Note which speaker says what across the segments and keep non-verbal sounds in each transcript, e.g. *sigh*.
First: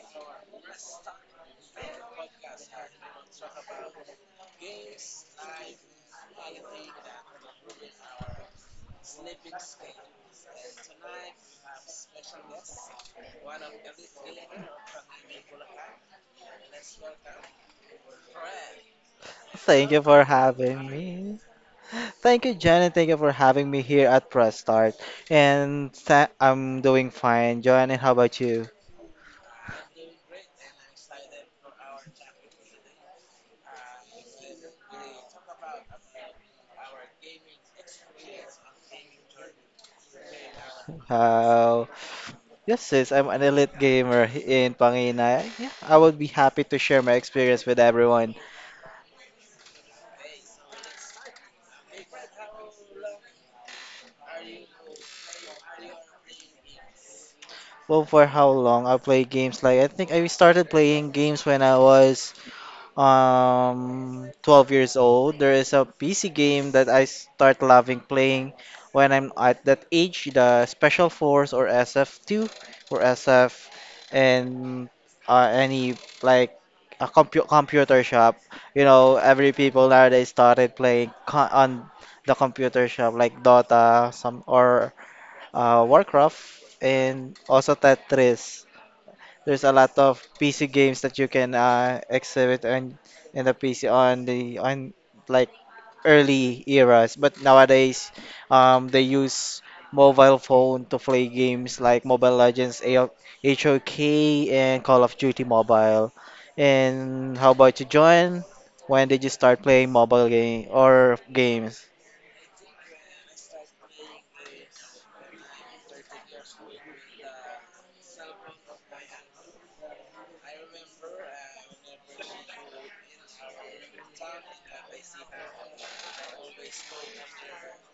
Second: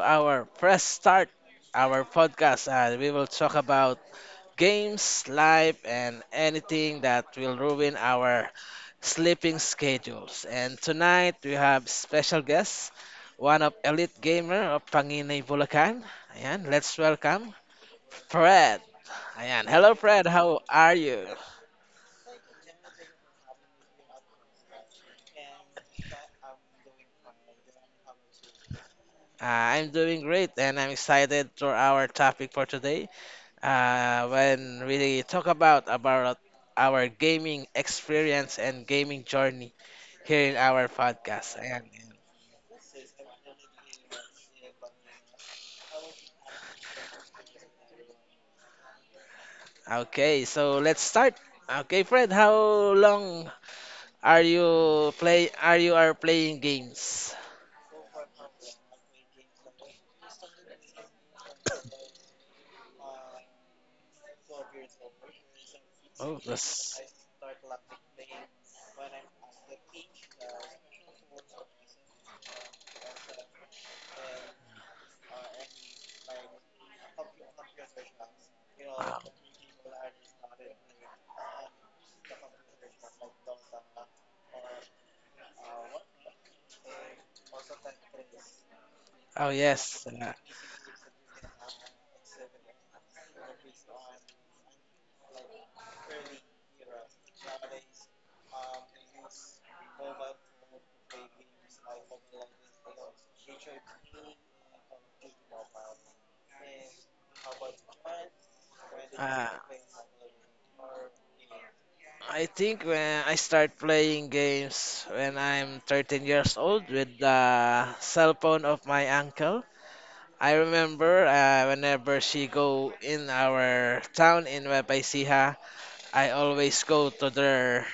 Speaker 1: our press start, our podcast, and we will talk about games, life, and anything that will ruin our sleeping schedules. And tonight we have special guest, one of elite gamer of Panginay, Bulacan. Ayan, let's welcome Fred. Ayan,
Speaker 2: Thank
Speaker 1: hello
Speaker 2: you for
Speaker 1: Fred. How
Speaker 2: having
Speaker 1: are you?
Speaker 2: me. Thank you, Jen, and thank you for having me here at Press Start. And I'm doing fine, Joanne. And how about you?
Speaker 1: I'm doing great, and I'm excited for our topic for today. When we talk about our gaming experience and gaming journey here in our podcast. Ayan.
Speaker 2: How? Yes, sis, I'm an elite gamer in Pangina. Yeah, I would be happy to share my experience with everyone.
Speaker 1: Okay, so let's start. Okay, Fred, how long are you play are you are playing games?
Speaker 2: Well, for how long I play games? Like, I think I started playing games when I was 12 years old. There is a PC
Speaker 1: Oh,
Speaker 2: game that
Speaker 1: that's
Speaker 2: I start loving playing when I'm at that age, the Special Force or SF2 or SF. And any like a computer shop. You
Speaker 1: wow.
Speaker 2: know, every people nowadays started playing co on the computer shop like Dota, some, or Warcraft, and also Tetris.
Speaker 1: Oh
Speaker 2: There's a lot
Speaker 1: yes.
Speaker 2: of PC games that you can exhibit on in the PC on the on like, early eras. But nowadays, they use mobile phone to play games like Mobile Legends, AO, HOK, and Call of Duty Mobile. And how about you, John? When did you
Speaker 1: Uh,
Speaker 2: start playing mobile game or games? *laughs*
Speaker 1: I think when I start playing games when I'm 13 years old with the cell phone of my uncle. I remember whenever she go in our town in Webay, I always go to their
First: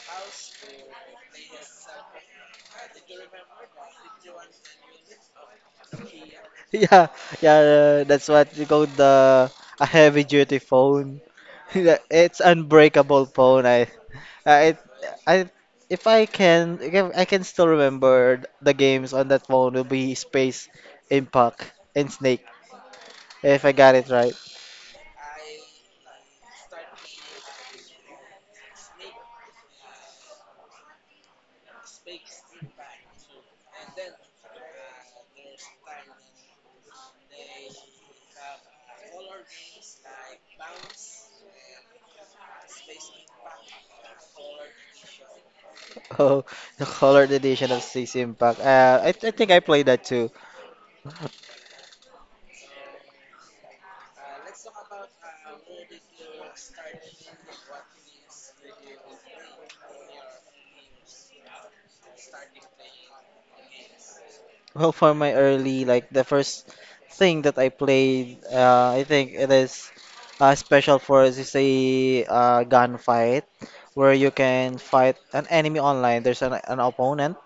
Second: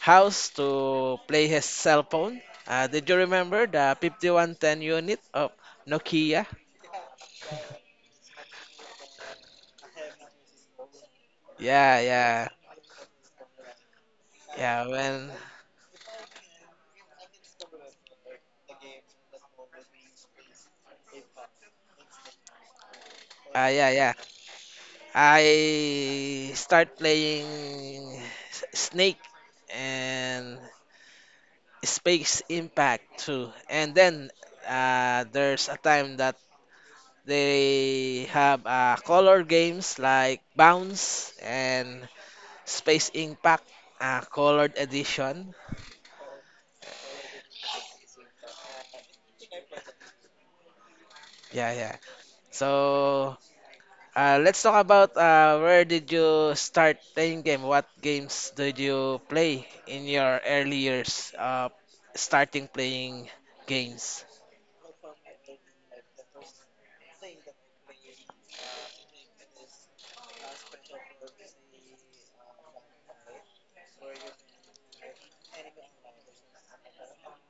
Speaker 1: house to play his cell phone. Did you remember the 5110 unit of Nokia?
Speaker 2: Yeah, yeah, that's what you call the a heavy duty phone. *laughs* Yeah,
Speaker 1: Yeah,
Speaker 2: it's
Speaker 1: yeah,
Speaker 2: unbreakable phone. I,
Speaker 1: yeah.
Speaker 2: I, if I can, still remember the games on that phone will be Space Impact and Snake, if I
Speaker 1: Yeah,
Speaker 2: got it
Speaker 1: yeah.
Speaker 2: right. *laughs*
Speaker 1: I start playing S- Snake and Space Impact too. And then there's a time that they have color games like Bounce and Space Impact, Colored Edition.
Speaker 2: Oh, the colored edition of Space Impact. I think I played that too.
Speaker 1: Yeah, yeah. So let's talk about, where did you start playing game? What games did you play in your early years, starting playing games?
Speaker 2: Well, for my early, like the first thing that I played, I think it is special for us is a gunfight where you can fight an enemy online. There's an opponent,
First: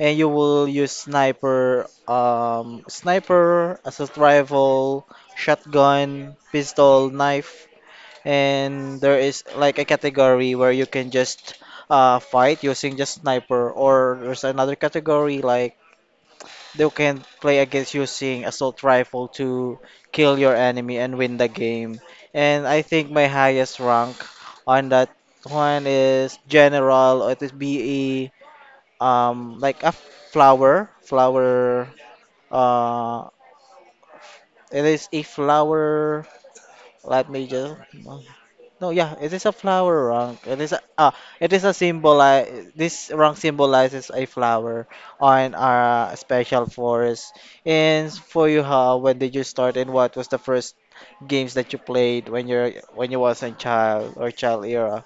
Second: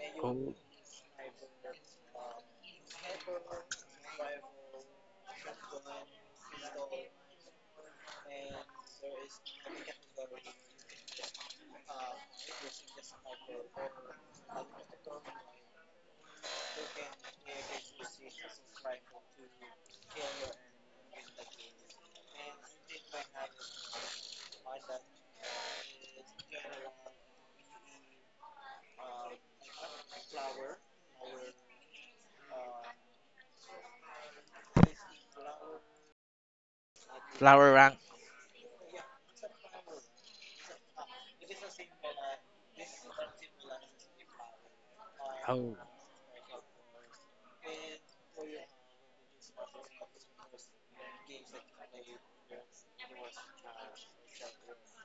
Speaker 2: and you
Speaker 1: Oh,
Speaker 2: will use sniper, sniper, assault rifle, shotgun, pistol, knife, and there is like a category where you can just fight using just sniper, or there's another category like they can play against using assault rifle to kill your enemy and win the game. And I think my highest rank on that one is general, or it is BE, like a flower flower uh it is a flower. Let me just—
Speaker 1: flower rank.
Speaker 2: no, yeah, it is a flower rank. It is a symbolize. This rank symbolizes a flower on
Speaker 1: Oh.
Speaker 2: our special forest. And for you, how, when did you start, and what was the first games that you played when you was a child or child era?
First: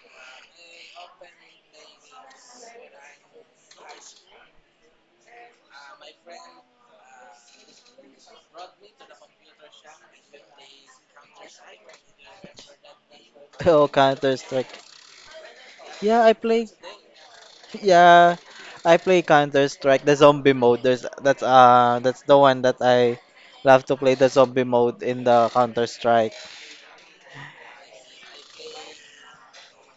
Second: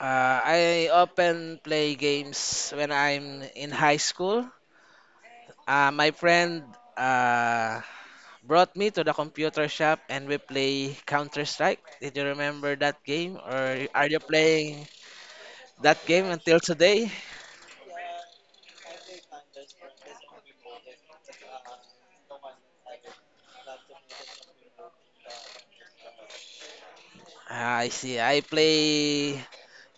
Speaker 1: I often play games when I'm in high school. My friend uh, brought me to the computer shop and we play Counter Strike. Did you remember that game,
Speaker 2: *laughs*
Speaker 1: or
Speaker 2: Oh,
Speaker 1: are you
Speaker 2: Counter Strike.
Speaker 1: playing that
Speaker 2: Yeah,
Speaker 1: game
Speaker 2: I
Speaker 1: until
Speaker 2: play.
Speaker 1: today?
Speaker 2: Yeah, I play Counter Strike, the zombie mode. There's that's the one that I love to play, the zombie mode in the Counter Strike.
Speaker 1: I see. I play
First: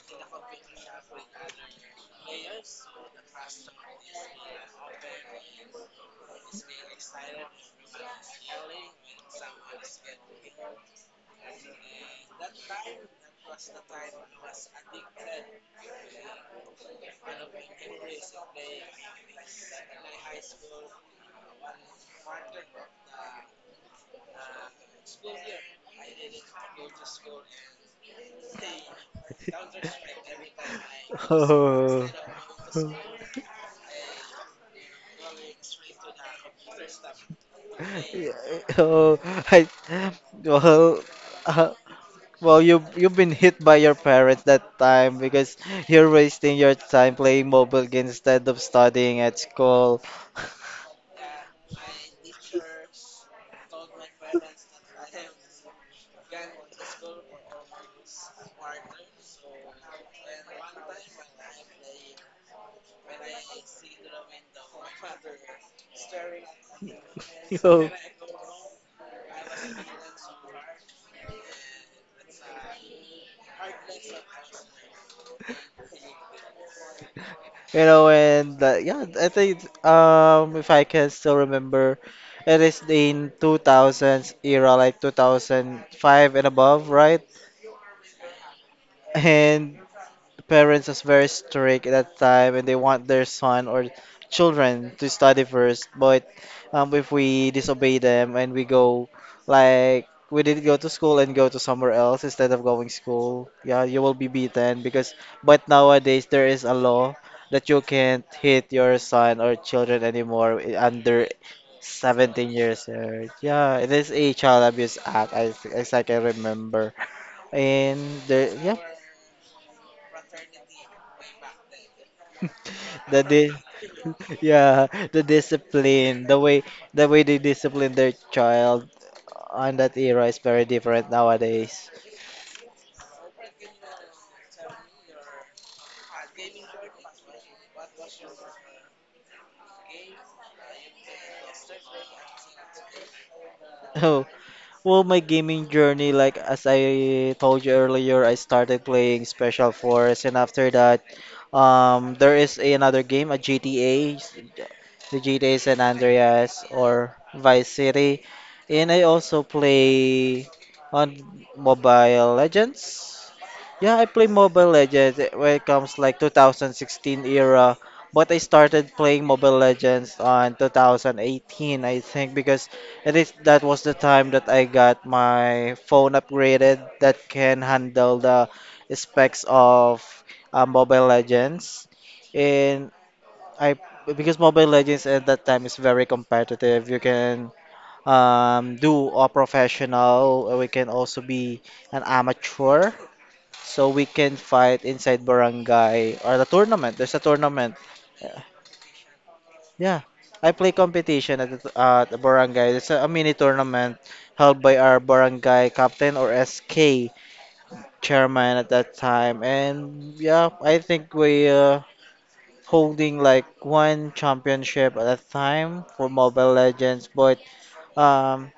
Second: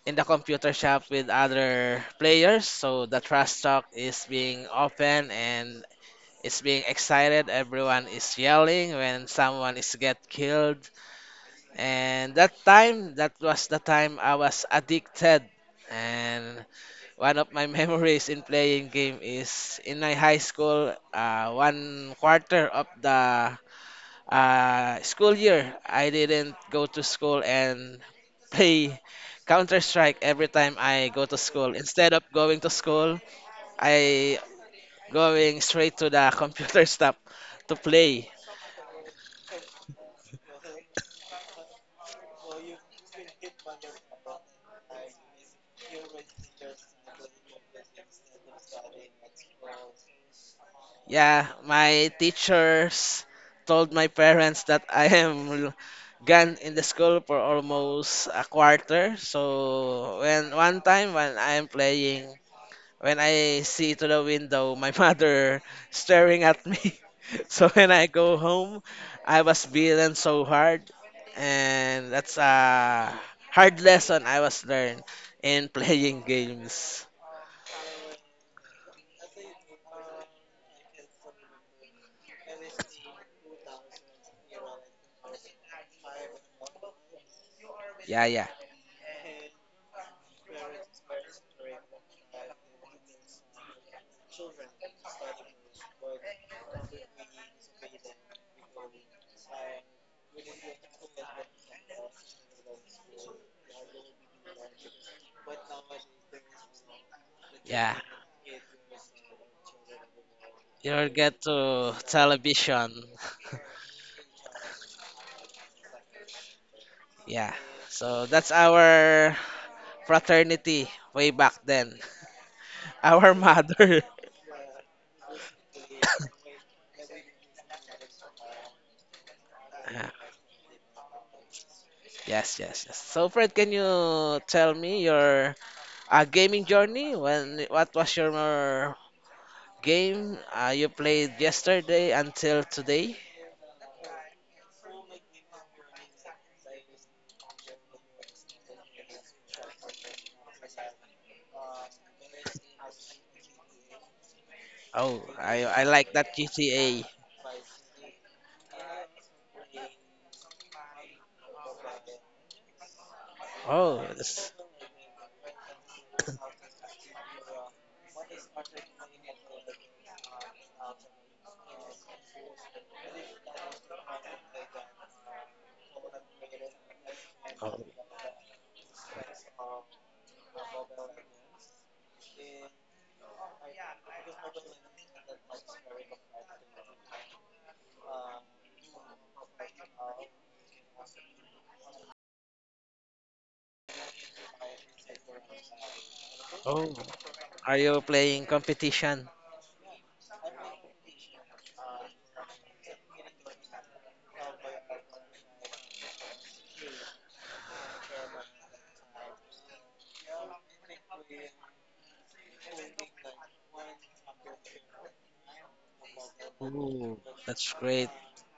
Speaker 1: in the computer shop with other players, so the trash talk is being open and it's being excited. Everyone is yelling when someone is get killed, and that time, that was the time I was addicted. And one of my *laughs* memories in playing game is in my high school. One quarter of the school year, I didn't go to school and play Counter Strike every time I go
Speaker 2: *laughs*
Speaker 1: to school.
Speaker 2: Oh.
Speaker 1: Instead of going to school,
Speaker 2: *laughs*
Speaker 1: I going straight to the *laughs* computer shop to play.
Speaker 2: Oh, I, well, uh, well, you, you've been hit by your parents that time because you're wasting your time playing mobile games instead of studying at school. *laughs*
Speaker 1: Yeah, my teachers told my parents that I am gone in the school for almost a quarter. So when one time when I'm playing, when I see to the window, my *laughs* mother staring at me. *laughs* So
Speaker 2: So,
Speaker 1: when I go home, I was beaten so hard, and that's a hard lesson I was learned in *laughs* playing games.
Speaker 2: you know, and yeah, I think if I can still remember, it is in 2000s era, like 2005 and above, right?
Speaker 1: Yeah, yeah,
Speaker 2: And parents is very strict at that time, and they want their son or children to study first. But if we disobey them and we go, like we did not go to school and go to somewhere else instead of going school, yeah, you will be beaten because. But nowadays there is a law that you
Speaker 1: yeah.
Speaker 2: can't hit your son or children anymore
Speaker 1: You'll
Speaker 2: under
Speaker 1: get to
Speaker 2: 17 years
Speaker 1: television.
Speaker 2: old.
Speaker 1: *laughs*
Speaker 2: Yeah, it is a child abuse act, as I can remember.
Speaker 1: Yeah.
Speaker 2: And
Speaker 1: So that's
Speaker 2: the yeah,
Speaker 1: our fraternity way back then. *laughs*
Speaker 2: *laughs* that
Speaker 1: Our
Speaker 2: is. *laughs*
Speaker 1: mother.
Speaker 2: Yeah, the discipline, the
Speaker 1: *laughs*
Speaker 2: way the way they discipline their child on that
Speaker 1: Ah,
Speaker 2: era is very different nowadays.
Speaker 1: yes, yes, yes. So Fred, can you tell me your a gaming journey? When what was your game you played yesterday until today?
Speaker 2: *laughs* Well, my gaming journey, like as I told you earlier, I started playing Special Force, and after that, there is another game, a GTA, the
Speaker 1: Oh,
Speaker 2: GTA San
Speaker 1: I like that
Speaker 2: Andreas
Speaker 1: GTA.
Speaker 2: or Vice City, and I also play on Mobile Legends. Yeah,
Speaker 1: Oh,
Speaker 2: I play
Speaker 1: that's-
Speaker 2: Mobile Legends eh, when it comes like 2016 era, but I started playing Mobile Legends on 2018, I think, because that was the time that I got my phone upgraded that can
Speaker 1: oh,
Speaker 2: handle the specs of Mobile Legends. And I because Mobile Legends at that time is very competitive. You can do a professional. We can also be an amateur. So we can fight inside barangay or the
Speaker 1: oh.
Speaker 2: tournament. There's a
Speaker 1: Are
Speaker 2: tournament.
Speaker 1: you playing competition?
Speaker 2: Yeah, I play competition at at the barangay. It's a mini tournament held by our barangay captain or SK chairman at that time. And yeah, I think we holding like one championship at that time for Mobile Legends,
Speaker 1: Ooh,
Speaker 2: but
Speaker 1: that's great.
Speaker 2: um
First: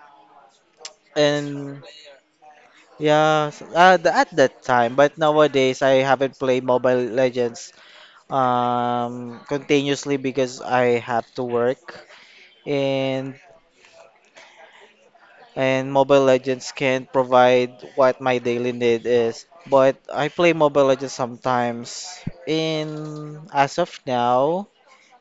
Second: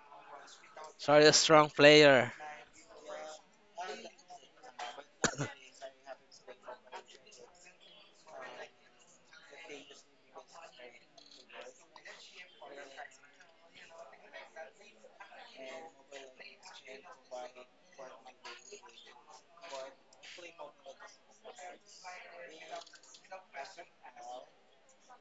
Speaker 1: So are you a strong
Speaker 2: and
Speaker 1: player?
Speaker 2: yeah, s- the- at that time. But
Speaker 1: *coughs* *laughs*
Speaker 2: nowadays, I haven't played Mobile Legends continuously because I have to work. And and Mobile Legends can't provide what my daily need is. But I play Mobile Legends sometimes. In as of now,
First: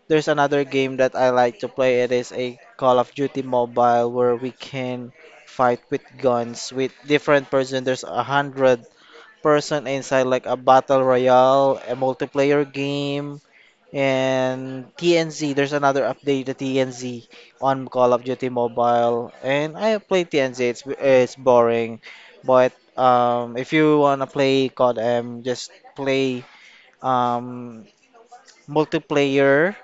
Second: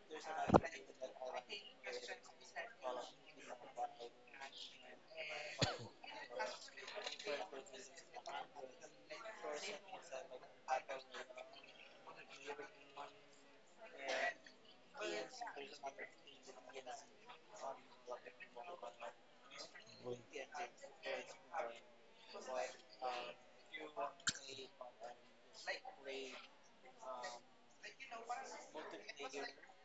Speaker 2: there's another game that I like to play. It is a Call of Duty Mobile, where we can fight with guns with different person. There's a hundred-person inside like a battle royale, a multiplayer game, and TNZ. There's another update to TNZ on Call of Duty Mobile. And I have played TNZ. It's boring. But if you wanna play CODM, just play um, multiplayer.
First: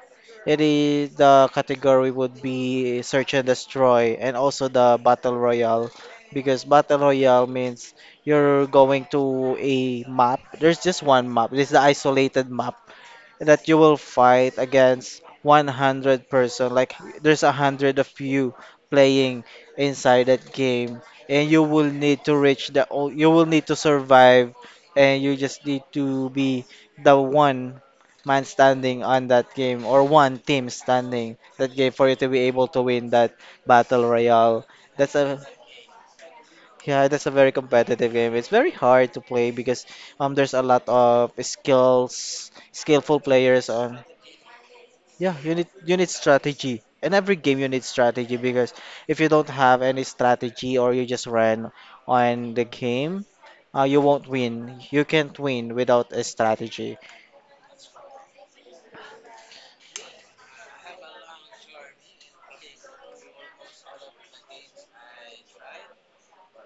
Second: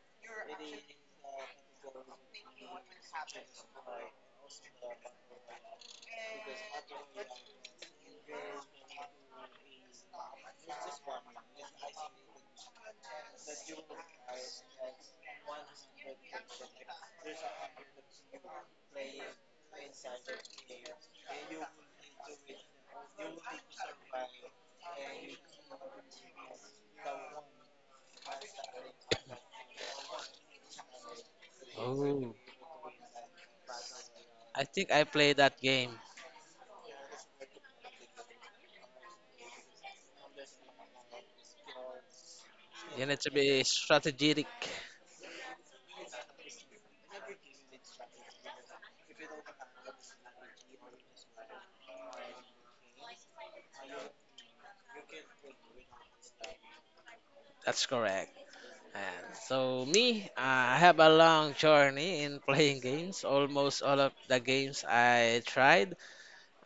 Speaker 2: It is the category would be search and destroy, and also the battle royale, because battle royale means you're going to a map. There's just one map. This is the isolated map that you will fight against 100 person. Like there's a hundred of you playing inside that game, and you will need to reach you will need to survive, and you just need to be the one man standing on that game, or one team standing that game for you to
Speaker 1: Oh,
Speaker 2: be able to win that battle
Speaker 1: I
Speaker 2: royale.
Speaker 1: think I
Speaker 2: That's
Speaker 1: played
Speaker 2: a
Speaker 1: that game.
Speaker 2: Yeah, that's a very competitive game. It's very hard to play because there's a lot of skills
Speaker 1: You need
Speaker 2: skillful
Speaker 1: to be
Speaker 2: players on.
Speaker 1: strategic.
Speaker 2: Yeah, you need, you need strategy. In every game you need strategy, because if you don't have any strategy, or you just ran on the game, you won't win. You can't win without a strategy. *laughs*
Speaker 1: That's correct. And so me, I have a long journey in playing games. Almost all of the games I tried,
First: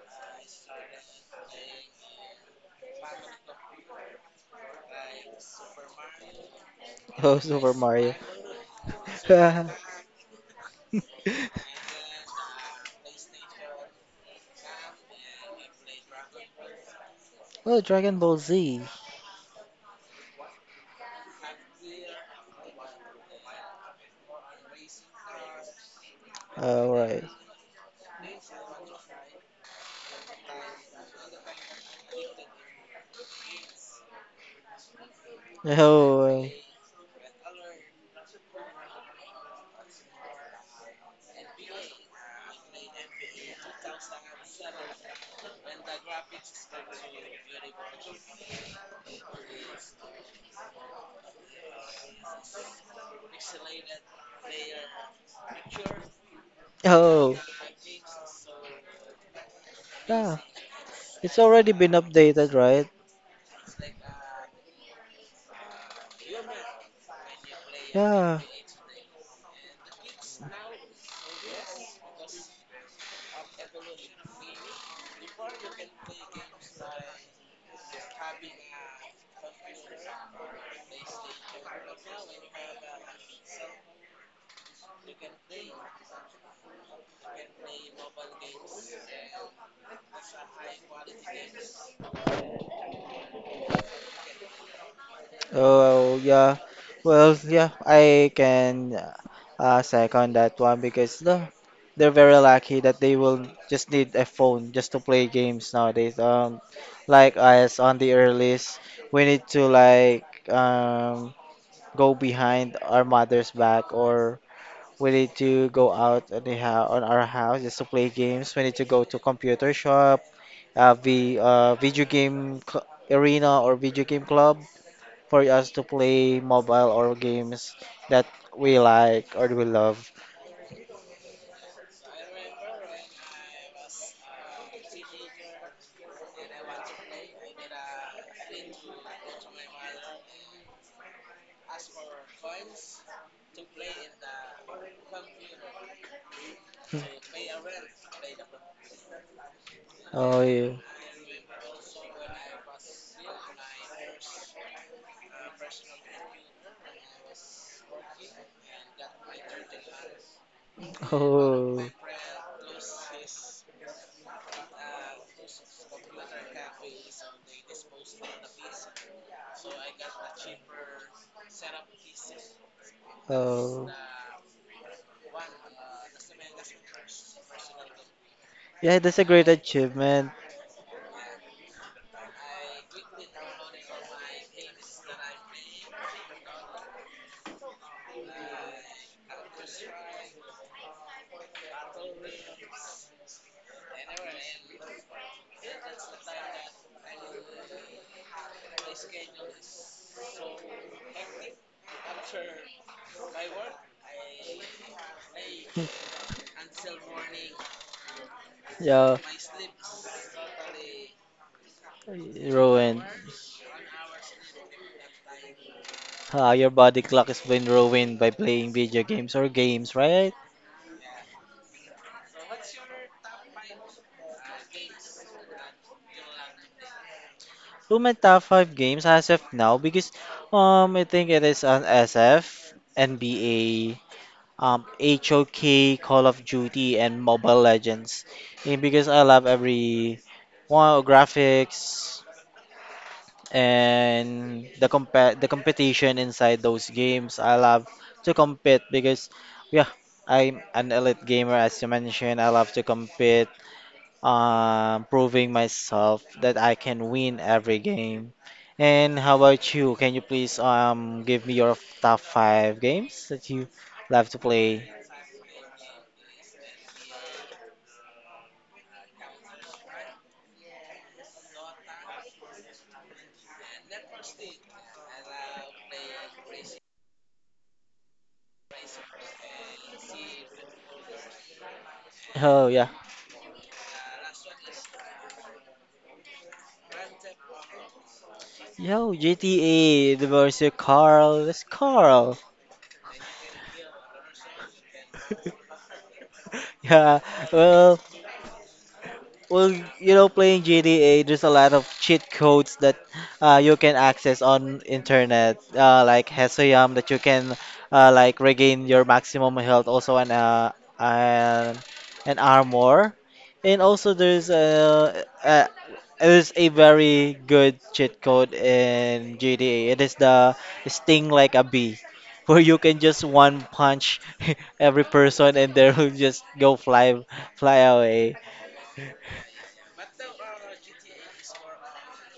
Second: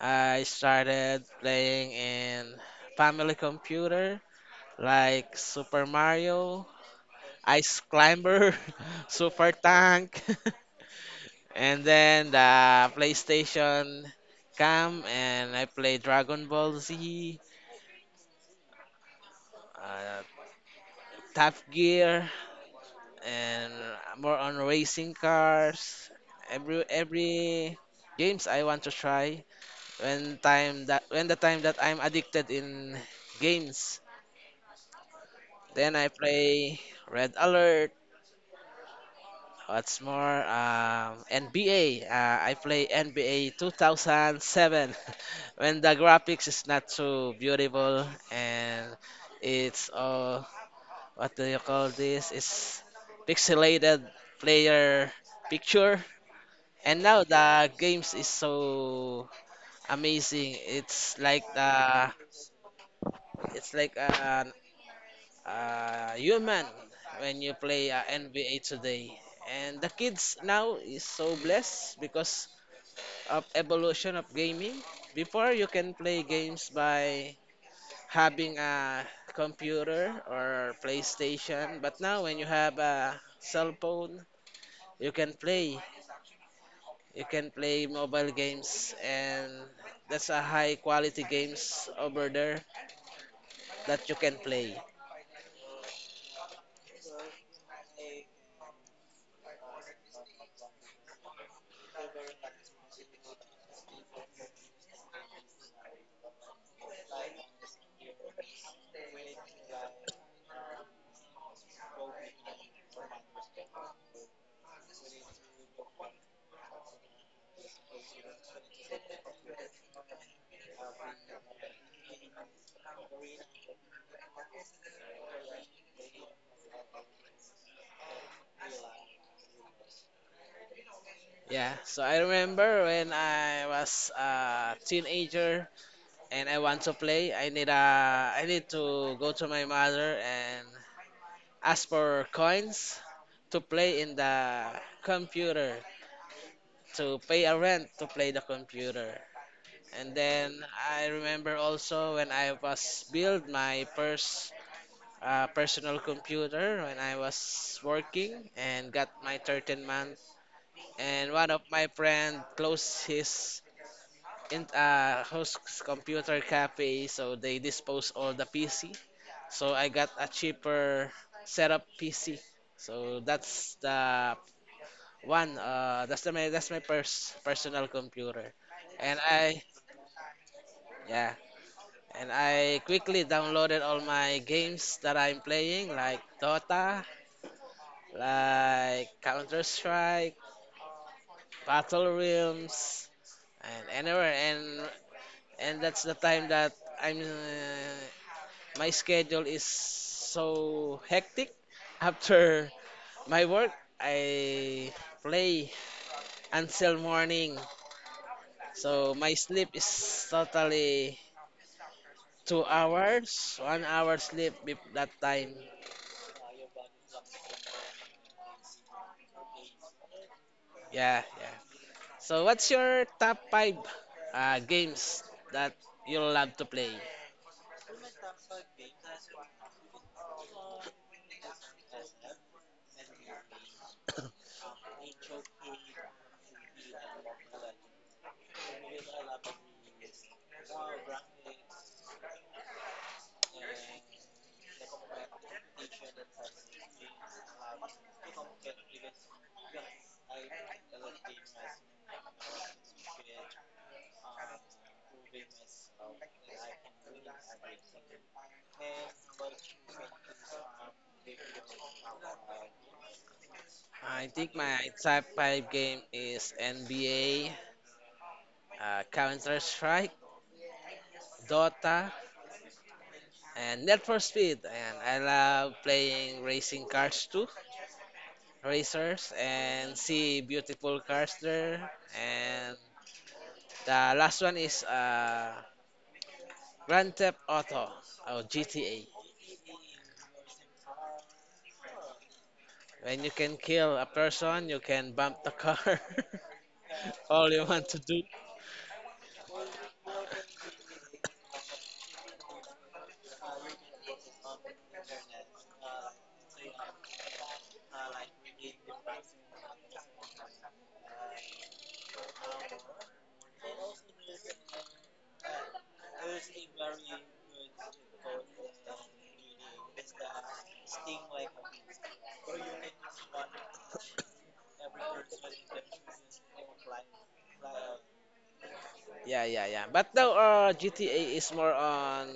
Speaker 1: I started playing in family computer like Super Mario,
Speaker 2: Oh, Super
Speaker 1: Ice
Speaker 2: Mario.
Speaker 1: Climber, *laughs* Super
Speaker 2: *laughs*
Speaker 1: Tank, *laughs* and then the PlayStation came and I played Dragon Ball Z,
Speaker 2: Oh, Dragon Ball Z.
Speaker 1: uh, Top Gear, and more on racing cars. Every
Speaker 2: All right.
Speaker 1: every games I want to try. When the time that I'm addicted in games, then I
Speaker 2: Oh, uh,
Speaker 1: play Red Alert. What's more, NBA. I play NBA 2007 *laughs* when the graphics is not so beautiful and it's what do you call this? It's pixelated player picture. And now
Speaker 2: oh,
Speaker 1: the games is so
Speaker 2: yeah.
Speaker 1: amazing. It's
Speaker 2: It's
Speaker 1: like
Speaker 2: already been
Speaker 1: the
Speaker 2: updated, right?
Speaker 1: it's like an human when you play
Speaker 2: Yeah.
Speaker 1: NBA today. And the kids now is so blessed because of evolution of gaming. Before you can play games by having a computer or PlayStation, but now when you have a cell phone, you can play you can play mobile games and that's a high quality games over there that you can play.
Speaker 2: Oh, yeah. Well, yeah, I can second that one because they're very lucky that they will just need a phone just to play games nowadays. Like us on the earliest, we need to like um go behind our mother's back, or we need to go out on on our house just to play games. We need to go to computer shop, uh, the uh, video game arena, or video game club, for us to play mobile or games that we like or we love.
Speaker 1: Yeah, so I remember when I was a teenager and I want to play, I need to go to my mother and ask for coins to play in the computer, to pay
Speaker 2: *laughs*
Speaker 1: a rent to play the computer. And
Speaker 2: Oh,
Speaker 1: then
Speaker 2: yeah.
Speaker 1: I remember also when I was build my first a personal computer when I was working and got my 13 month. And one of
Speaker 2: Oh,
Speaker 1: my friend closed his host computer cafe, so they dispose all the PC. So I got a cheaper setup PC. So that's
Speaker 2: oh.
Speaker 1: the one. That's my personal computer,
Speaker 2: Yeah,
Speaker 1: and
Speaker 2: that's a great
Speaker 1: I
Speaker 2: achievement.
Speaker 1: yeah. And I quickly downloaded all my games that I'm playing, like Dota, like Counter Strike, Battle Realms, and anywhere. And that's the time that I'm my schedule is so hectic. After my work, I play
Speaker 2: *laughs*
Speaker 1: until morning. So
Speaker 2: Yeah,
Speaker 1: my sleep is totally two
Speaker 2: ruined.
Speaker 1: hours, 1 hour sleep with that time.
Speaker 2: Ah, your body clock is been ruined by playing video games or games, right?
Speaker 1: Yeah, yeah. So what's your top five games that you love to play?
Speaker 2: To my top five games as of now, because I think it is on SF, NBA, HOK, Call of Duty, and Mobile Legends. And because I love every one graphics and the the competition inside those games. I love to compete because, yeah, I'm an elite gamer as you mentioned. I love to compete, proving myself that I can win every game. And how about you? Can you please give me your top five games that you love
Speaker 1: I
Speaker 2: to
Speaker 1: think my
Speaker 2: play?
Speaker 1: top five game is NBA, Counter Strike, Dota, and Need for Speed. And I love playing racing cars too, racers, and see beautiful cars there.
Speaker 2: Oh
Speaker 1: And
Speaker 2: yeah.
Speaker 1: the last one is Grand Theft Auto or GTA.
Speaker 2: Yo, GTA, the versus Carl. That's Carl. *laughs*
Speaker 1: When you can kill a person, you can bump the car. *laughs*
Speaker 2: Yeah.
Speaker 1: All you want
Speaker 2: Well,
Speaker 1: to do.
Speaker 2: Well, you know, playing GTA, there's a lot of cheat codes that you can access on internet, like Hesoyam, that you can like regain your maximum health, also an, an armor, and also there's a there's a very good cheat code in GTA. It is the sting like a bee, *laughs* where you can just one punch *laughs* every person and they will just go fly away.
Speaker 1: Yeah, yeah, yeah. But now GTA is more on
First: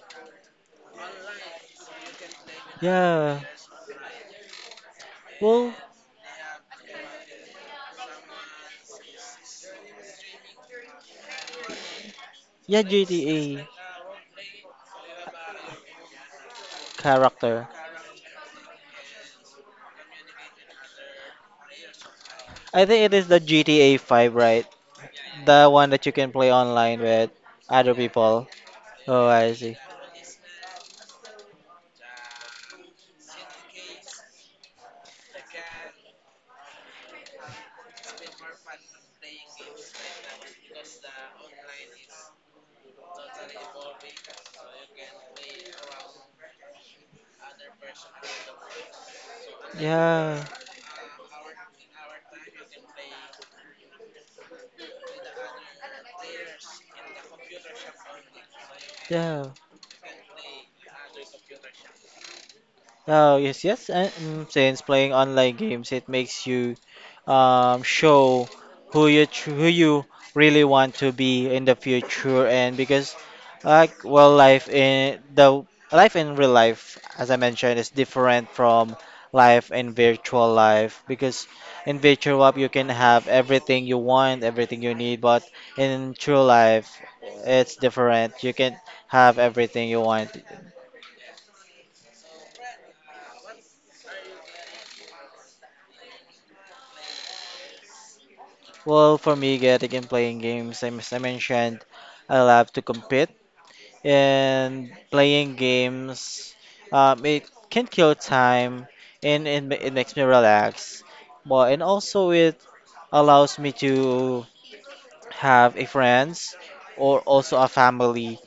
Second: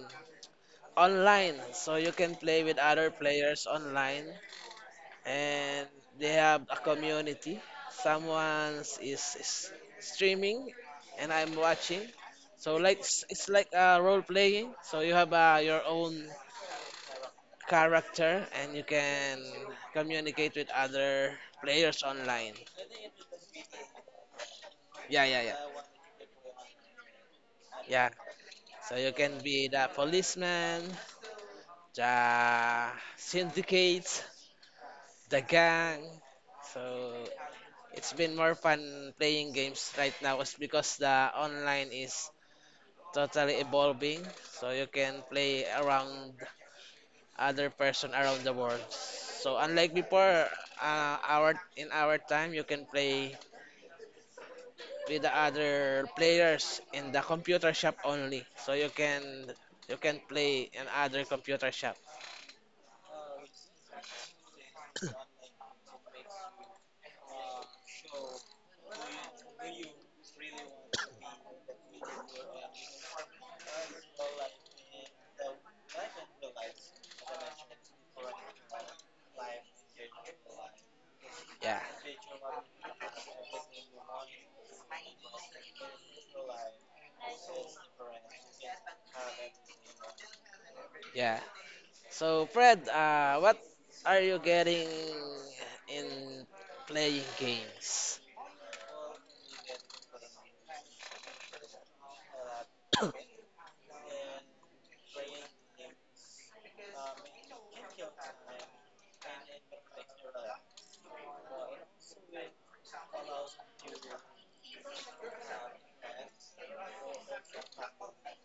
Speaker 1: online so you can play with other
Speaker 2: Yeah.
Speaker 1: players online
Speaker 2: Well,
Speaker 1: and they have a community. Someone is streaming and I'm watching, so
Speaker 2: yeah,
Speaker 1: like it's,
Speaker 2: GTA
Speaker 1: it's like a role playing, so you have your own
Speaker 2: character.
Speaker 1: character and you can communicate with other players online.
Speaker 2: I think it is the GTA 5, right?
Speaker 1: Yeah, yeah, yeah,
Speaker 2: The one that you can play online with other
Speaker 1: yeah.
Speaker 2: people.
Speaker 1: So you
Speaker 2: Oh,
Speaker 1: can
Speaker 2: I
Speaker 1: be
Speaker 2: see.
Speaker 1: the policeman, the syndicates, the gang. So it's been more fun playing games right now is because the online is totally evolving. So you can play around other person around the world. So unlike
Speaker 2: Yeah,
Speaker 1: before, our in our time you can play with the other players in the computer shop only. So
Speaker 2: yeah.
Speaker 1: you can play in other computer shop. *coughs*
Speaker 2: Oh, yes, yes. And since playing online games, it makes you show who you really want to be in the future. And because, like, well, life in real life, as I mentioned, is different from life in virtual life. Because
Speaker 1: Yeah.
Speaker 2: in virtual life, you can have everything you want, everything you need. But in true life, it's different. You can have everything you want.
Speaker 1: Yeah. So, Fred, what are you getting in playing games?
Speaker 2: Well, for me, getting and playing games, as I mentioned, I love to compete. And playing games, it can kill time, it makes me relax. Well, and also, it allows me to have a friends or also a family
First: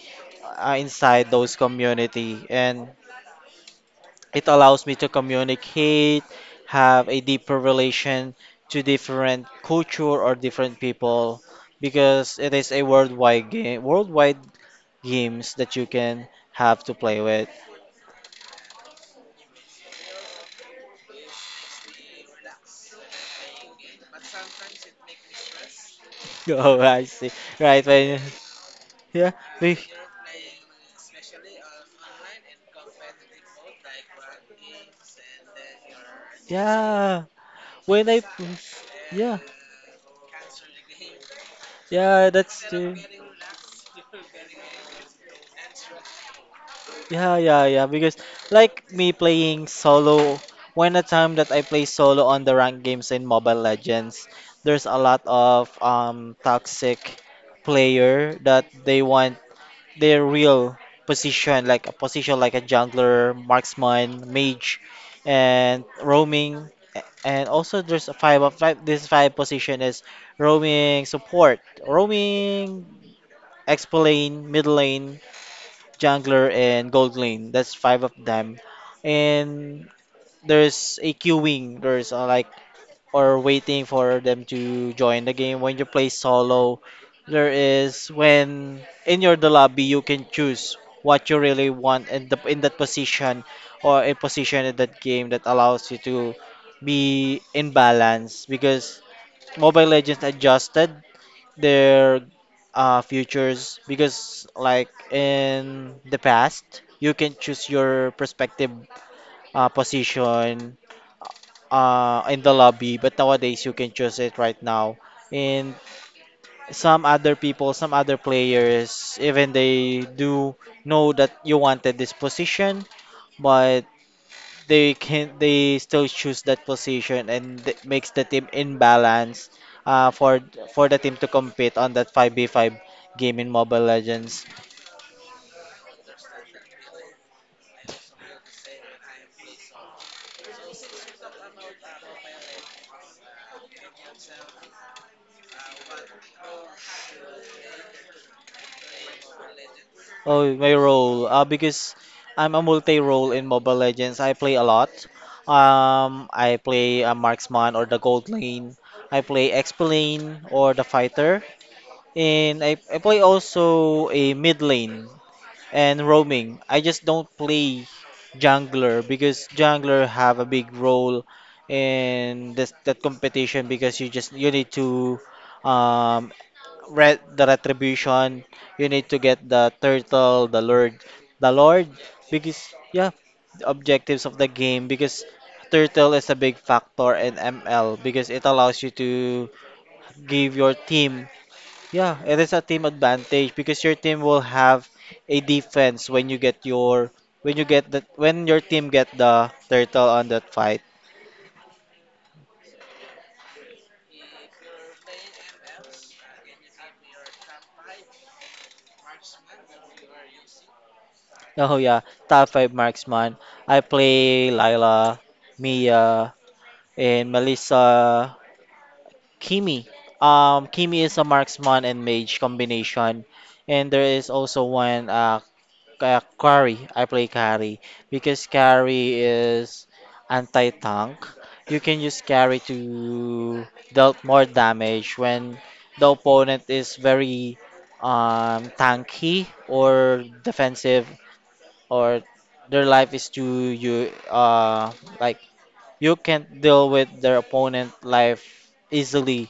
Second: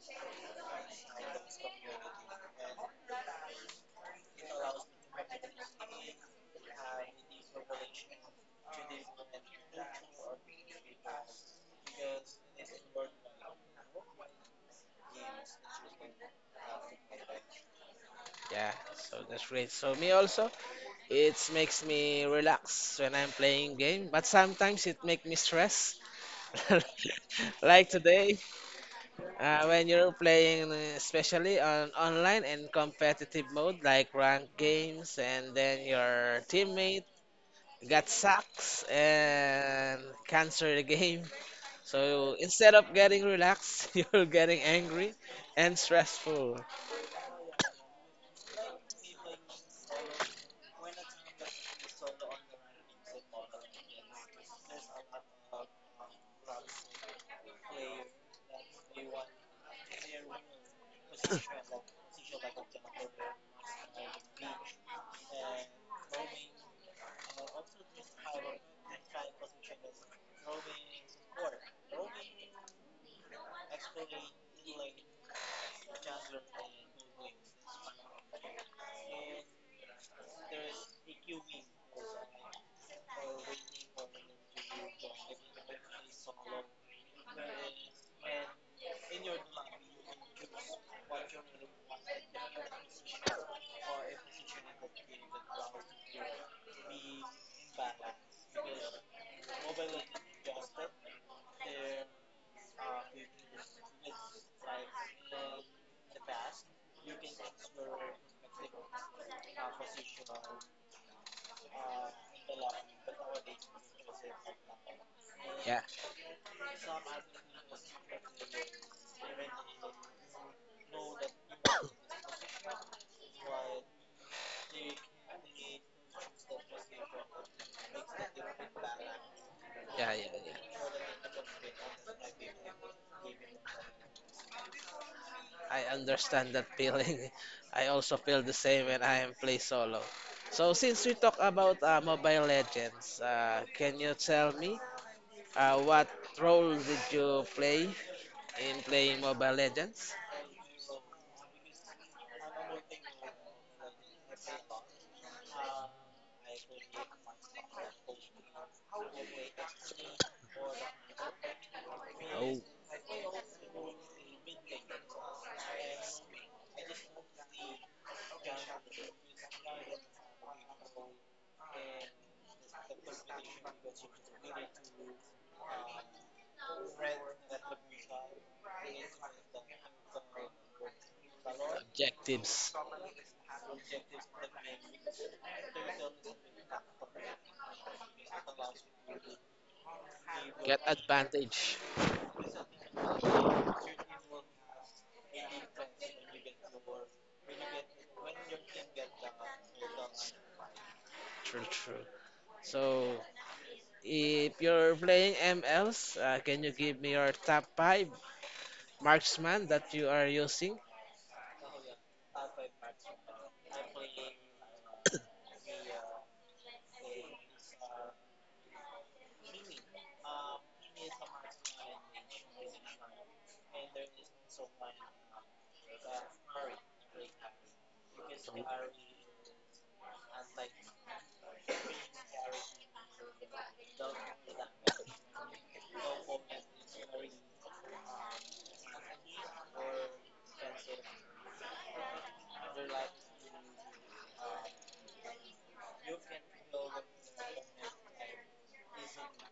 Speaker 2: inside those community. And it allows me to communicate, have a deeper relation to different culture or different people because it is a worldwide game, worldwide games that you can have to play with. *laughs*
Speaker 1: Yeah, so that's great. So, me also, it makes me relax when I'm playing game, but sometimes it make me stress.
Speaker 2: Oh,
Speaker 1: *laughs*
Speaker 2: I see. Right.
Speaker 1: Like
Speaker 2: When,
Speaker 1: today,
Speaker 2: yeah, we,
Speaker 1: when you're playing, especially on online and competitive mode, like ranked games, and then your teammate
Speaker 2: yeah.
Speaker 1: got
Speaker 2: When I,
Speaker 1: sacks
Speaker 2: yeah,
Speaker 1: and cancel the *laughs* game.
Speaker 2: yeah,
Speaker 1: So
Speaker 2: that's
Speaker 1: instead of
Speaker 2: the.
Speaker 1: getting relaxed, *laughs* you're getting angry and stressful.
Speaker 2: Yeah, yeah, yeah. Because like me playing solo, when the time that I play solo on the ranked games in Mobile Legends, there's a lot of toxic player that they want their real position like a jungler, marksman, mage, and roaming. And also there's a five of five. This five position is roaming support, roaming, X lane, mid lane. Jungler, and Gold Lane. That's five of them. And there's a queuing. There's like or waiting for them to join the game. When you play solo, there is when in your the lobby you can choose what you really want in the in that position or a position in that game that allows you to be in balance because Mobile Legends adjusted their futures because like in the past you can choose your prospective position in the lobby but nowadays you can choose it right now and
Speaker 1: Yeah,
Speaker 2: some other players even they do know that you wanted this position but they still choose that position and makes the team imbalance. uh,
Speaker 1: yeah, yeah,
Speaker 2: for
Speaker 1: yeah.
Speaker 2: for the team to compete on that 5v5 game in Mobile Legends.
Speaker 1: I understand that feeling. *laughs* I also feel the same when I am play solo. So since we talk about Mobile Legends, can you tell me what role did you play in playing Mobile Legends?
Speaker 2: Oh, my role because I'm a multi-role in Mobile Legends. I play a lot. I play a marksman or the gold lane. I play exp lane or the fighter,
Speaker 1: Oh,
Speaker 2: and I play also a mid lane. And roaming. I just don't play jungler because jungler have a big role in this that competition because you need to um read the retribution, you need to get the turtle, the lord, the lord because
Speaker 1: objectives.
Speaker 2: yeah, the objectives of the game because turtle is a big factor in ML because it allows you to give your
Speaker 1: Get
Speaker 2: team,
Speaker 1: advantage.
Speaker 2: yeah, it is a team advantage because your team will have a defense when you get your when you get the when your team get the turtle on that fight.
Speaker 1: True, true. So if you're playing MLs, can you give me your top five marksman that you are using?
Speaker 2: Oh yeah, top five marksman. I play Lila, Mia, and Melissa, Kimi. Kimi is a marksman and mage combination, and there is also one carry. I play carry because carry is anti-tank. You can use carry to dealt more damage when the opponent is very tanky or defensive or their life is too you like you can't deal with their opponent life easily.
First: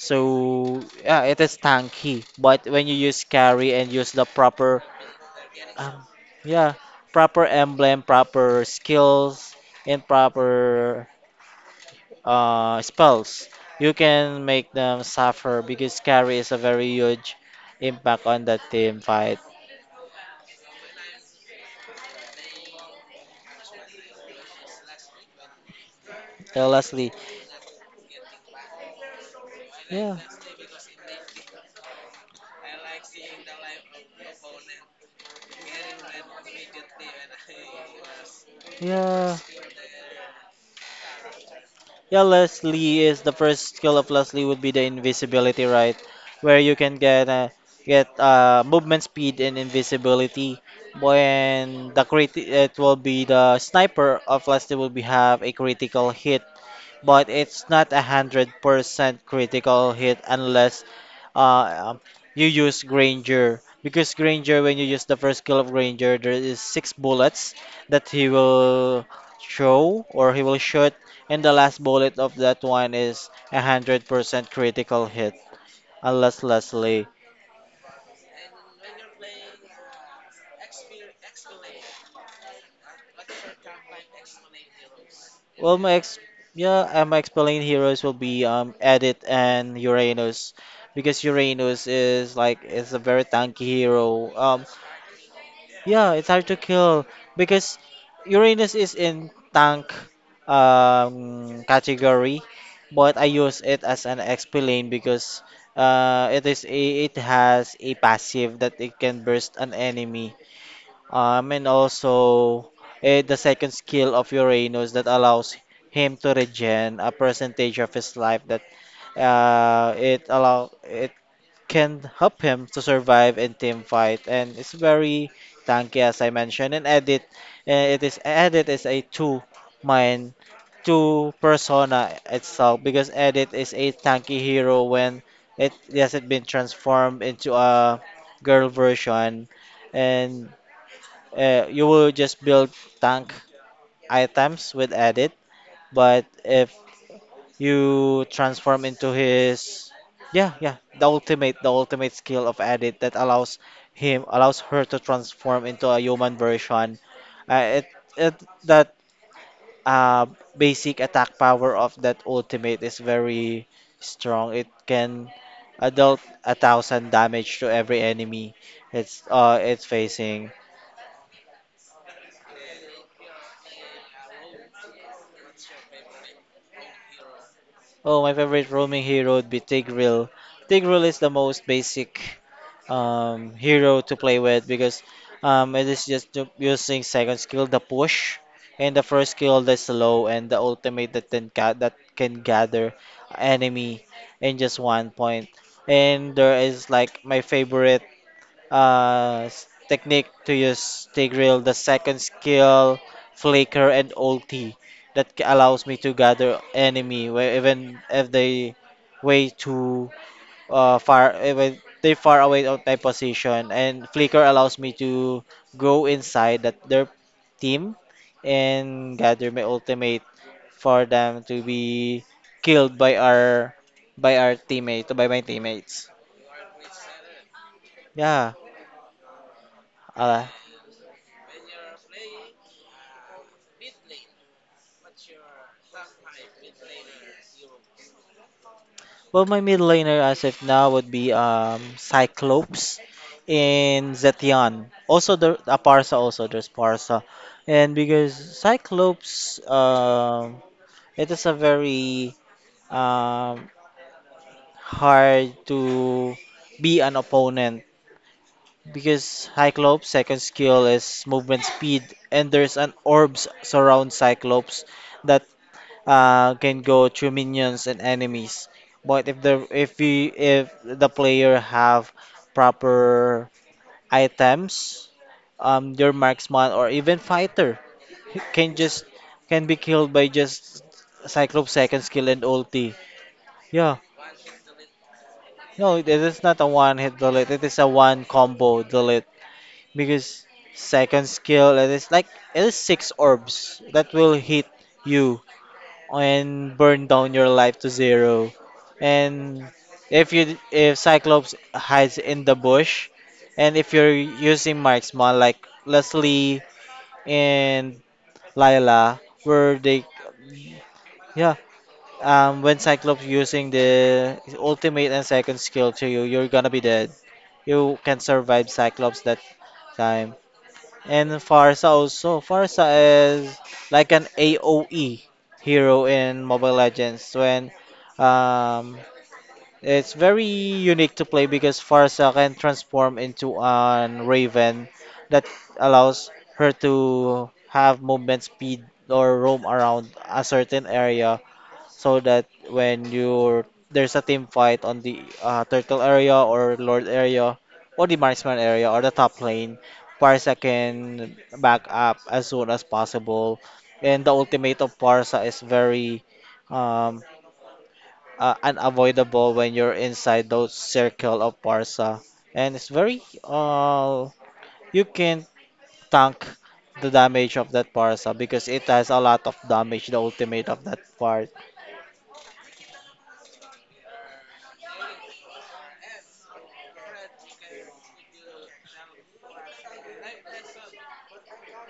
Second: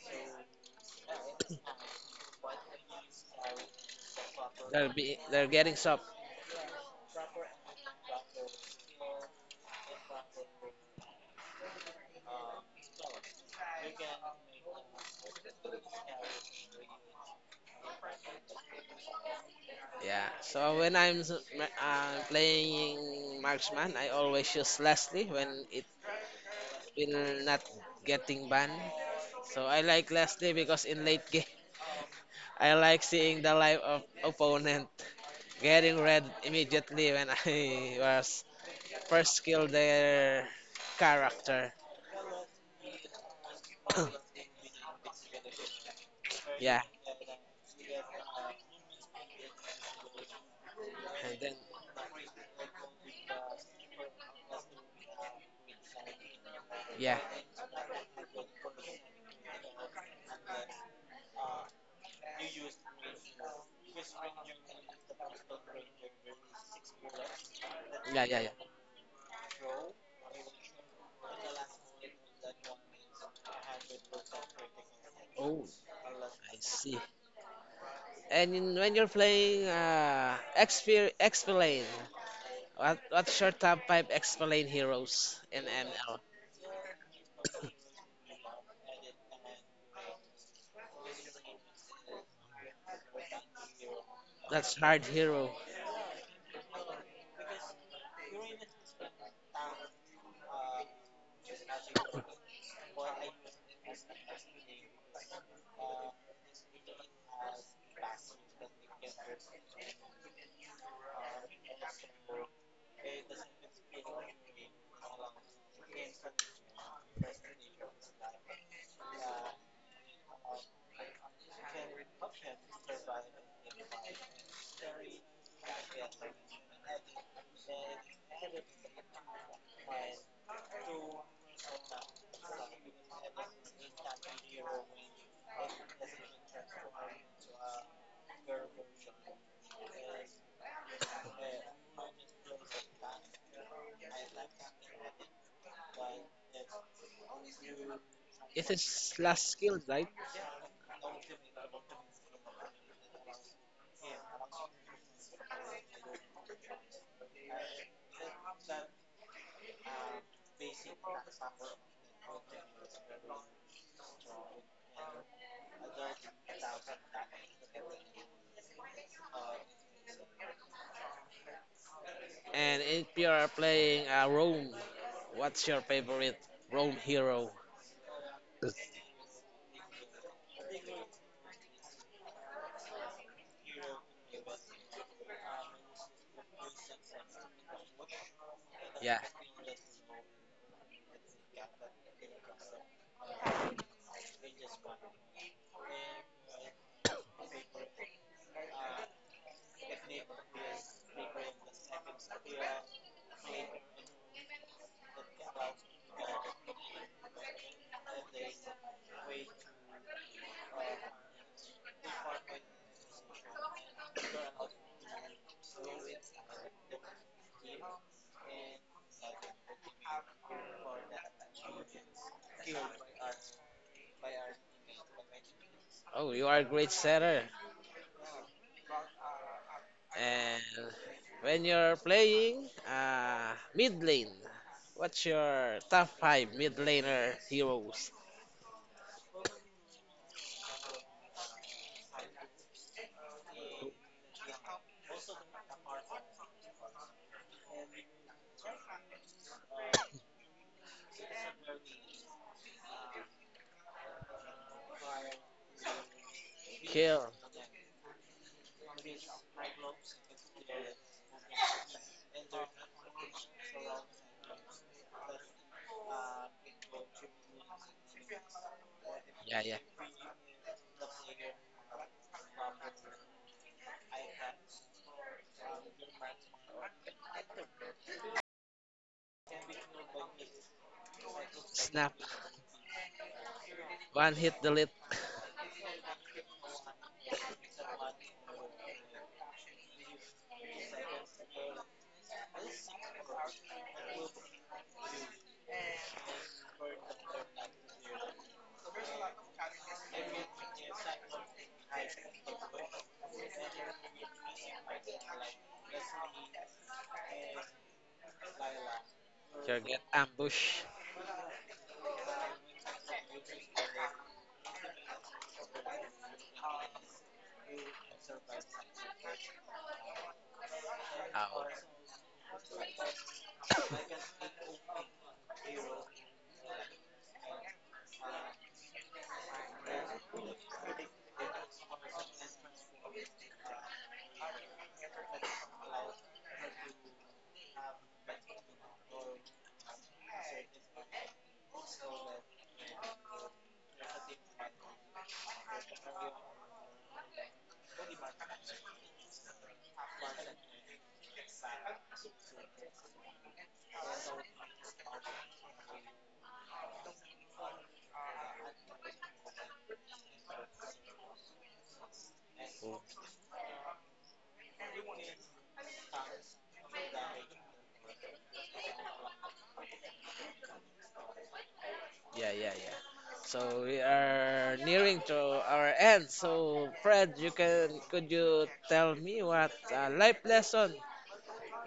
Speaker 2: So yeah, it is tanky. But when you use carry and use the proper
Speaker 1: They're be they're getting
Speaker 2: um,
Speaker 1: soft.
Speaker 2: yeah, proper emblem, proper skills, and proper spells. You can make them suffer because carry is a very huge impact on that team fight.
Speaker 1: Yeah. So when I'm playing marksman, I always use Leslie when it
Speaker 2: Lastly,
Speaker 1: will not getting banned. So I like
Speaker 2: yeah,
Speaker 1: Leslie because in late game, *laughs* I like seeing the life of opponent getting red immediately when I *laughs* was
Speaker 2: yeah.
Speaker 1: first kill their character.
Speaker 2: Yeah, Leslie is the first skill of
Speaker 1: *coughs*
Speaker 2: Leslie would be the invisibility, right? Where you
Speaker 1: Yeah,
Speaker 2: can get movement speed and invisibility.
Speaker 1: and then
Speaker 2: When the crit, it will be the sniper of Leslie will be have a critical hit
Speaker 1: yeah,
Speaker 2: but it's not 100% critical hit unless uh, um, you use Granger. Because Granger, when you use the first skill of Granger, there is six bullets that
Speaker 1: yeah,
Speaker 2: he
Speaker 1: yeah, yeah.
Speaker 2: will throw or he will shoot, and the last bullet of that one is 100% critical hit.
Speaker 1: Oh,
Speaker 2: Unless
Speaker 1: I see.
Speaker 2: Leslie.
Speaker 1: And in, when you're playing, explain. What's your top five explain heroes in
Speaker 2: Well,
Speaker 1: ML?
Speaker 2: yeah, my explained heroes will be Edit and Uranus, because Uranus is like is a very tanky hero.
Speaker 1: That's hard hero.
Speaker 2: Yeah, it's hard to kill because Uranus is in tank category, but I use it as an XP lane because it has a passive that it can burst an enemy. And also the second skill of Uranus that allows him to regen a percentage of his life that it can help him to survive in team fight and it's very tanky as I mentioned. And edit it is edit is a mind two persona itself because edit is a tanky hero when it hasn't been transformed into a girl version, and you will just build tank items with edit. But if you
Speaker 1: It
Speaker 2: transform into
Speaker 1: is last skill,
Speaker 2: his,
Speaker 1: right?
Speaker 2: yeah, yeah, the ultimate skill of edit that allows him allows her to transform into a human version. Uh, it that uh, basic attack power of that ultimate is very strong. It can adult 1,000 damage to every enemy it's facing.
Speaker 1: And NPR are playing Rome. What's your favorite Rome hero?
Speaker 2: Oh, my favorite roaming hero would be Tigreal. Tigreal is the most basic hero to play with because it is just using second skill the push and the
Speaker 1: Yeah.
Speaker 2: first skill the slow, and the ultimate that that can gather enemy in just one point. And there is like my favorite technique to use the grill. The second skill, flicker and ulti, that allows me to gather enemy where even if they way too far, even they far away of my position. And flicker allows me to go inside that their team and gather my ultimate for them to be killed by our teammate by my teammates.
Speaker 1: Oh, you are a great setter.
Speaker 2: Yeah. uh,
Speaker 1: And when you're playing mid lane, what's your top five mid laner heroes?
Speaker 2: Well, my mid laner as of now would be Cyclops and Zetian. Also, there Parsa. Also, there's Parsa, and because Cyclops, it is a very um hard to be an
Speaker 1: Kill.
Speaker 2: opponent because Cyclops' second skill is movement speed, and there's an orbs surround Cyclops that can go through minions and enemies. But
Speaker 1: Yeah, yeah.
Speaker 2: if the player have proper items, your marksman or even fighter he can just can be killed by just Cyclops second
Speaker 1: Snap.
Speaker 2: skill and ulti. Yeah,
Speaker 1: One hit delete. *laughs*
Speaker 2: no, it is not a one hit delete. It is a one combo delete because second skill it is like it is six orbs that will hit you and burn down your life to zero. And if Cyclops hides in the bush, and if you're using marksman like Leslie and Lila, where
Speaker 1: You get
Speaker 2: they,
Speaker 1: ambush.
Speaker 2: yeah, when Cyclops using the ultimate and second skill to you, you're gonna be dead. You can survive Cyclops that time. And Farsa also. Farsa is like an AoE hero in Mobile Legends when um, it's very unique to play because Farsa can transform into an Raven that allows her to have movement speed or roam around a certain area so that when you're there's a team fight on the turtle area or lord area or the marksman area or the top lane, Parsa can back up as soon as possible. And the ultimate of Parsa is very um, unavoidable when you're inside those circle of Parsa. And it's very you can tank the damage of that Parsa because it has a lot of damage, the ultimate of that part.
Speaker 1: Yeah, yeah, yeah. So we are nearing to our end. So Fred, you can could you tell me what life lesson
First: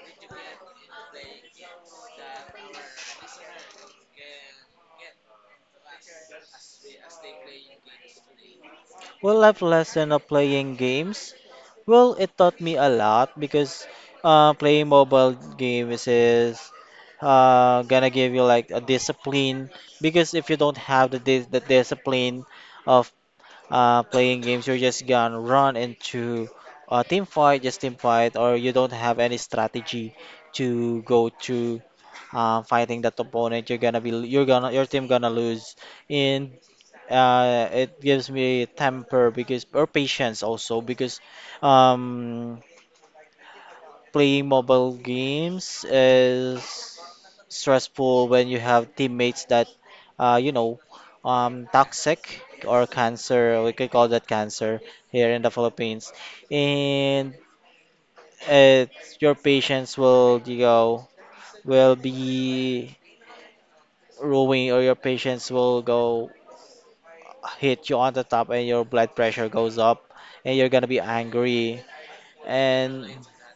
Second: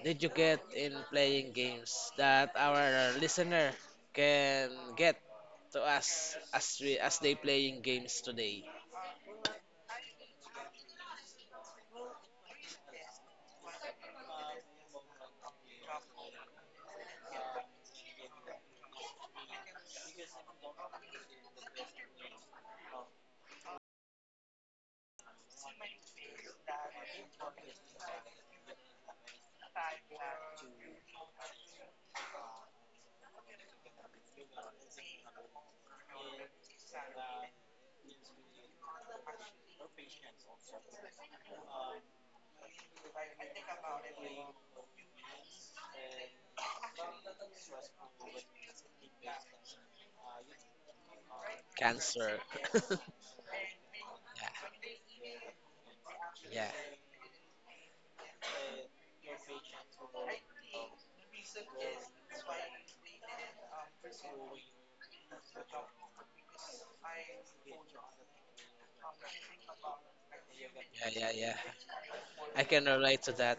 Speaker 1: did you get in playing games that our listener can get to us as we as they playing games today?
Speaker 2: Well, life lesson of playing games. Well, it taught me a lot because playing mobile games is gonna give you like a discipline. Because if you don't have the discipline of playing games, you're just gonna run into a team fight, just team fight, or you don't have any strategy to go to fighting that opponent. You're gonna be you're gonna your team gonna lose, and it gives me temper because or patience also because um, playing mobile games is stressful when you have teammates that uh, you know
Speaker 1: Cancer.
Speaker 2: toxic
Speaker 1: *laughs*
Speaker 2: or cancer. We could call that
Speaker 1: Yeah,
Speaker 2: cancer here in the Philippines,
Speaker 1: yeah,
Speaker 2: and it, your patience will, will be ruin, or your patience will go hit you on the top and your blood pressure goes up and you're gonna be
Speaker 1: yeah, yeah, yeah.
Speaker 2: angry,
Speaker 1: I can
Speaker 2: and,
Speaker 1: relate to that.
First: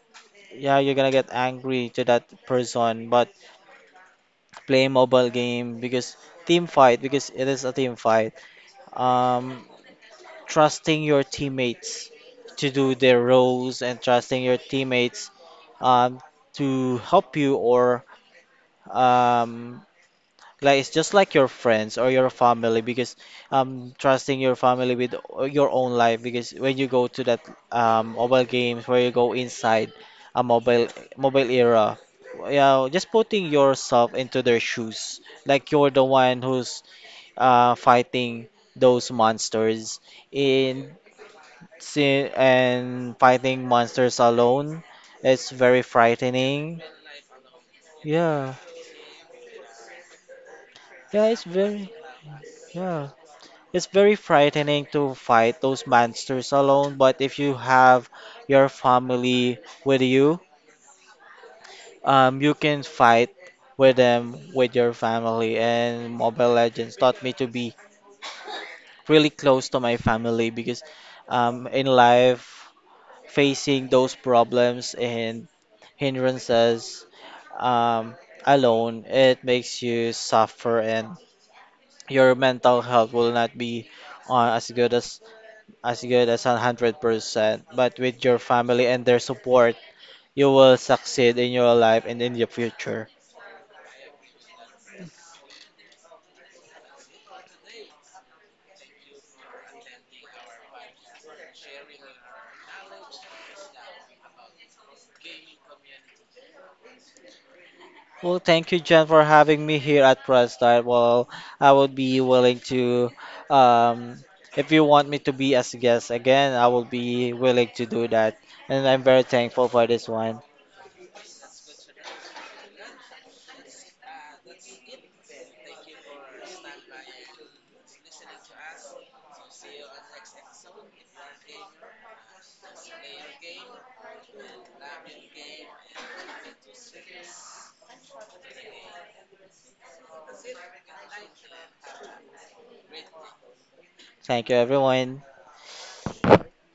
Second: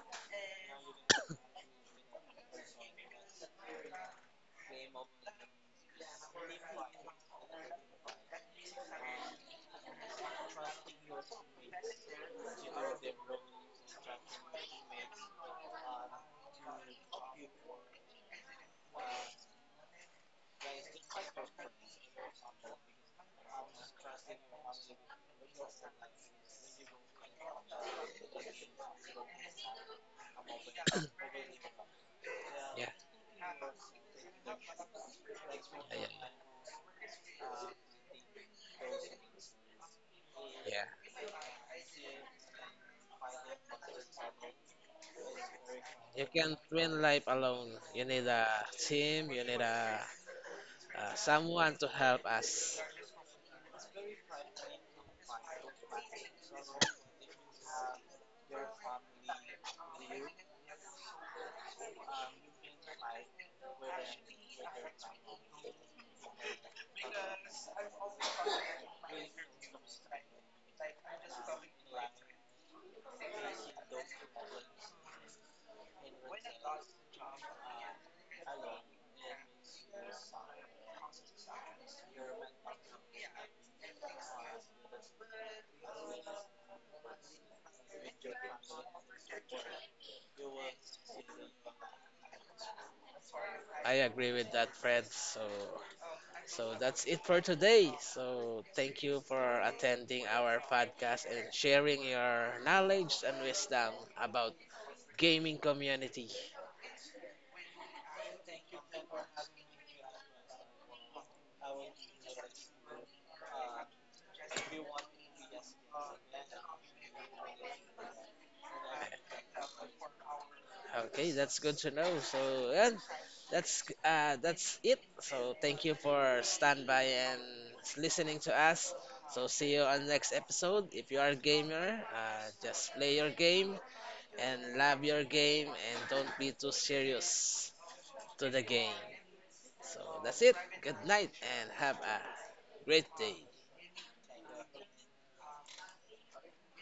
Speaker 2: yeah, you're gonna get angry to that person but play mobile game because team fight because it is a team fight, um trusting your teammates to do their roles and trusting your teammates um, to help you. Or um, like it's just like your friends or your family because trusting your family with your own life because when you go to that mobile games where you go inside a mobile era, yeah,
Speaker 1: Yeah,
Speaker 2: just putting yourself into their shoes. Like you're
Speaker 1: yeah,
Speaker 2: the
Speaker 1: yeah.
Speaker 2: one who's fighting those monsters
Speaker 1: Yeah.
Speaker 2: in and fighting monsters alone. It's very
Speaker 1: You can't
Speaker 2: frightening.
Speaker 1: win life alone. You need a
Speaker 2: Yeah.
Speaker 1: team. You need a
Speaker 2: Yeah, it's
Speaker 1: someone to
Speaker 2: very
Speaker 1: help us.
Speaker 2: yeah. It's very frightening to fight those monsters alone, but if you have your family with you, you can fight with them with your family. And Mobile Legends taught me to be really close to my family because in life, facing those problems and hindrances um, alone, it makes you suffer and your mental health will not be as good as, 100%, but with your family and their support, you will succeed in your life and in your future.
Speaker 1: I agree with that, Fred. So, so that's it for today. So, thank you for attending our podcast and sharing your knowledge and wisdom about gaming community.
Speaker 2: Well, thank you, Jen, for having me here at ProStart. Well, I would be willing to, um, if you want me to be as a guest again, I will be willing to do that. And I'm very thankful for this one.
Speaker 1: Okay, that's good to know. So, and that's it. So, thank you for stand by and listening to us. So, see you on next episode. If you are a gamer, just play your game and love your game and don't be too serious to the game. So that's it. Good night and have a great day.
Speaker 2: Thank you, everyone.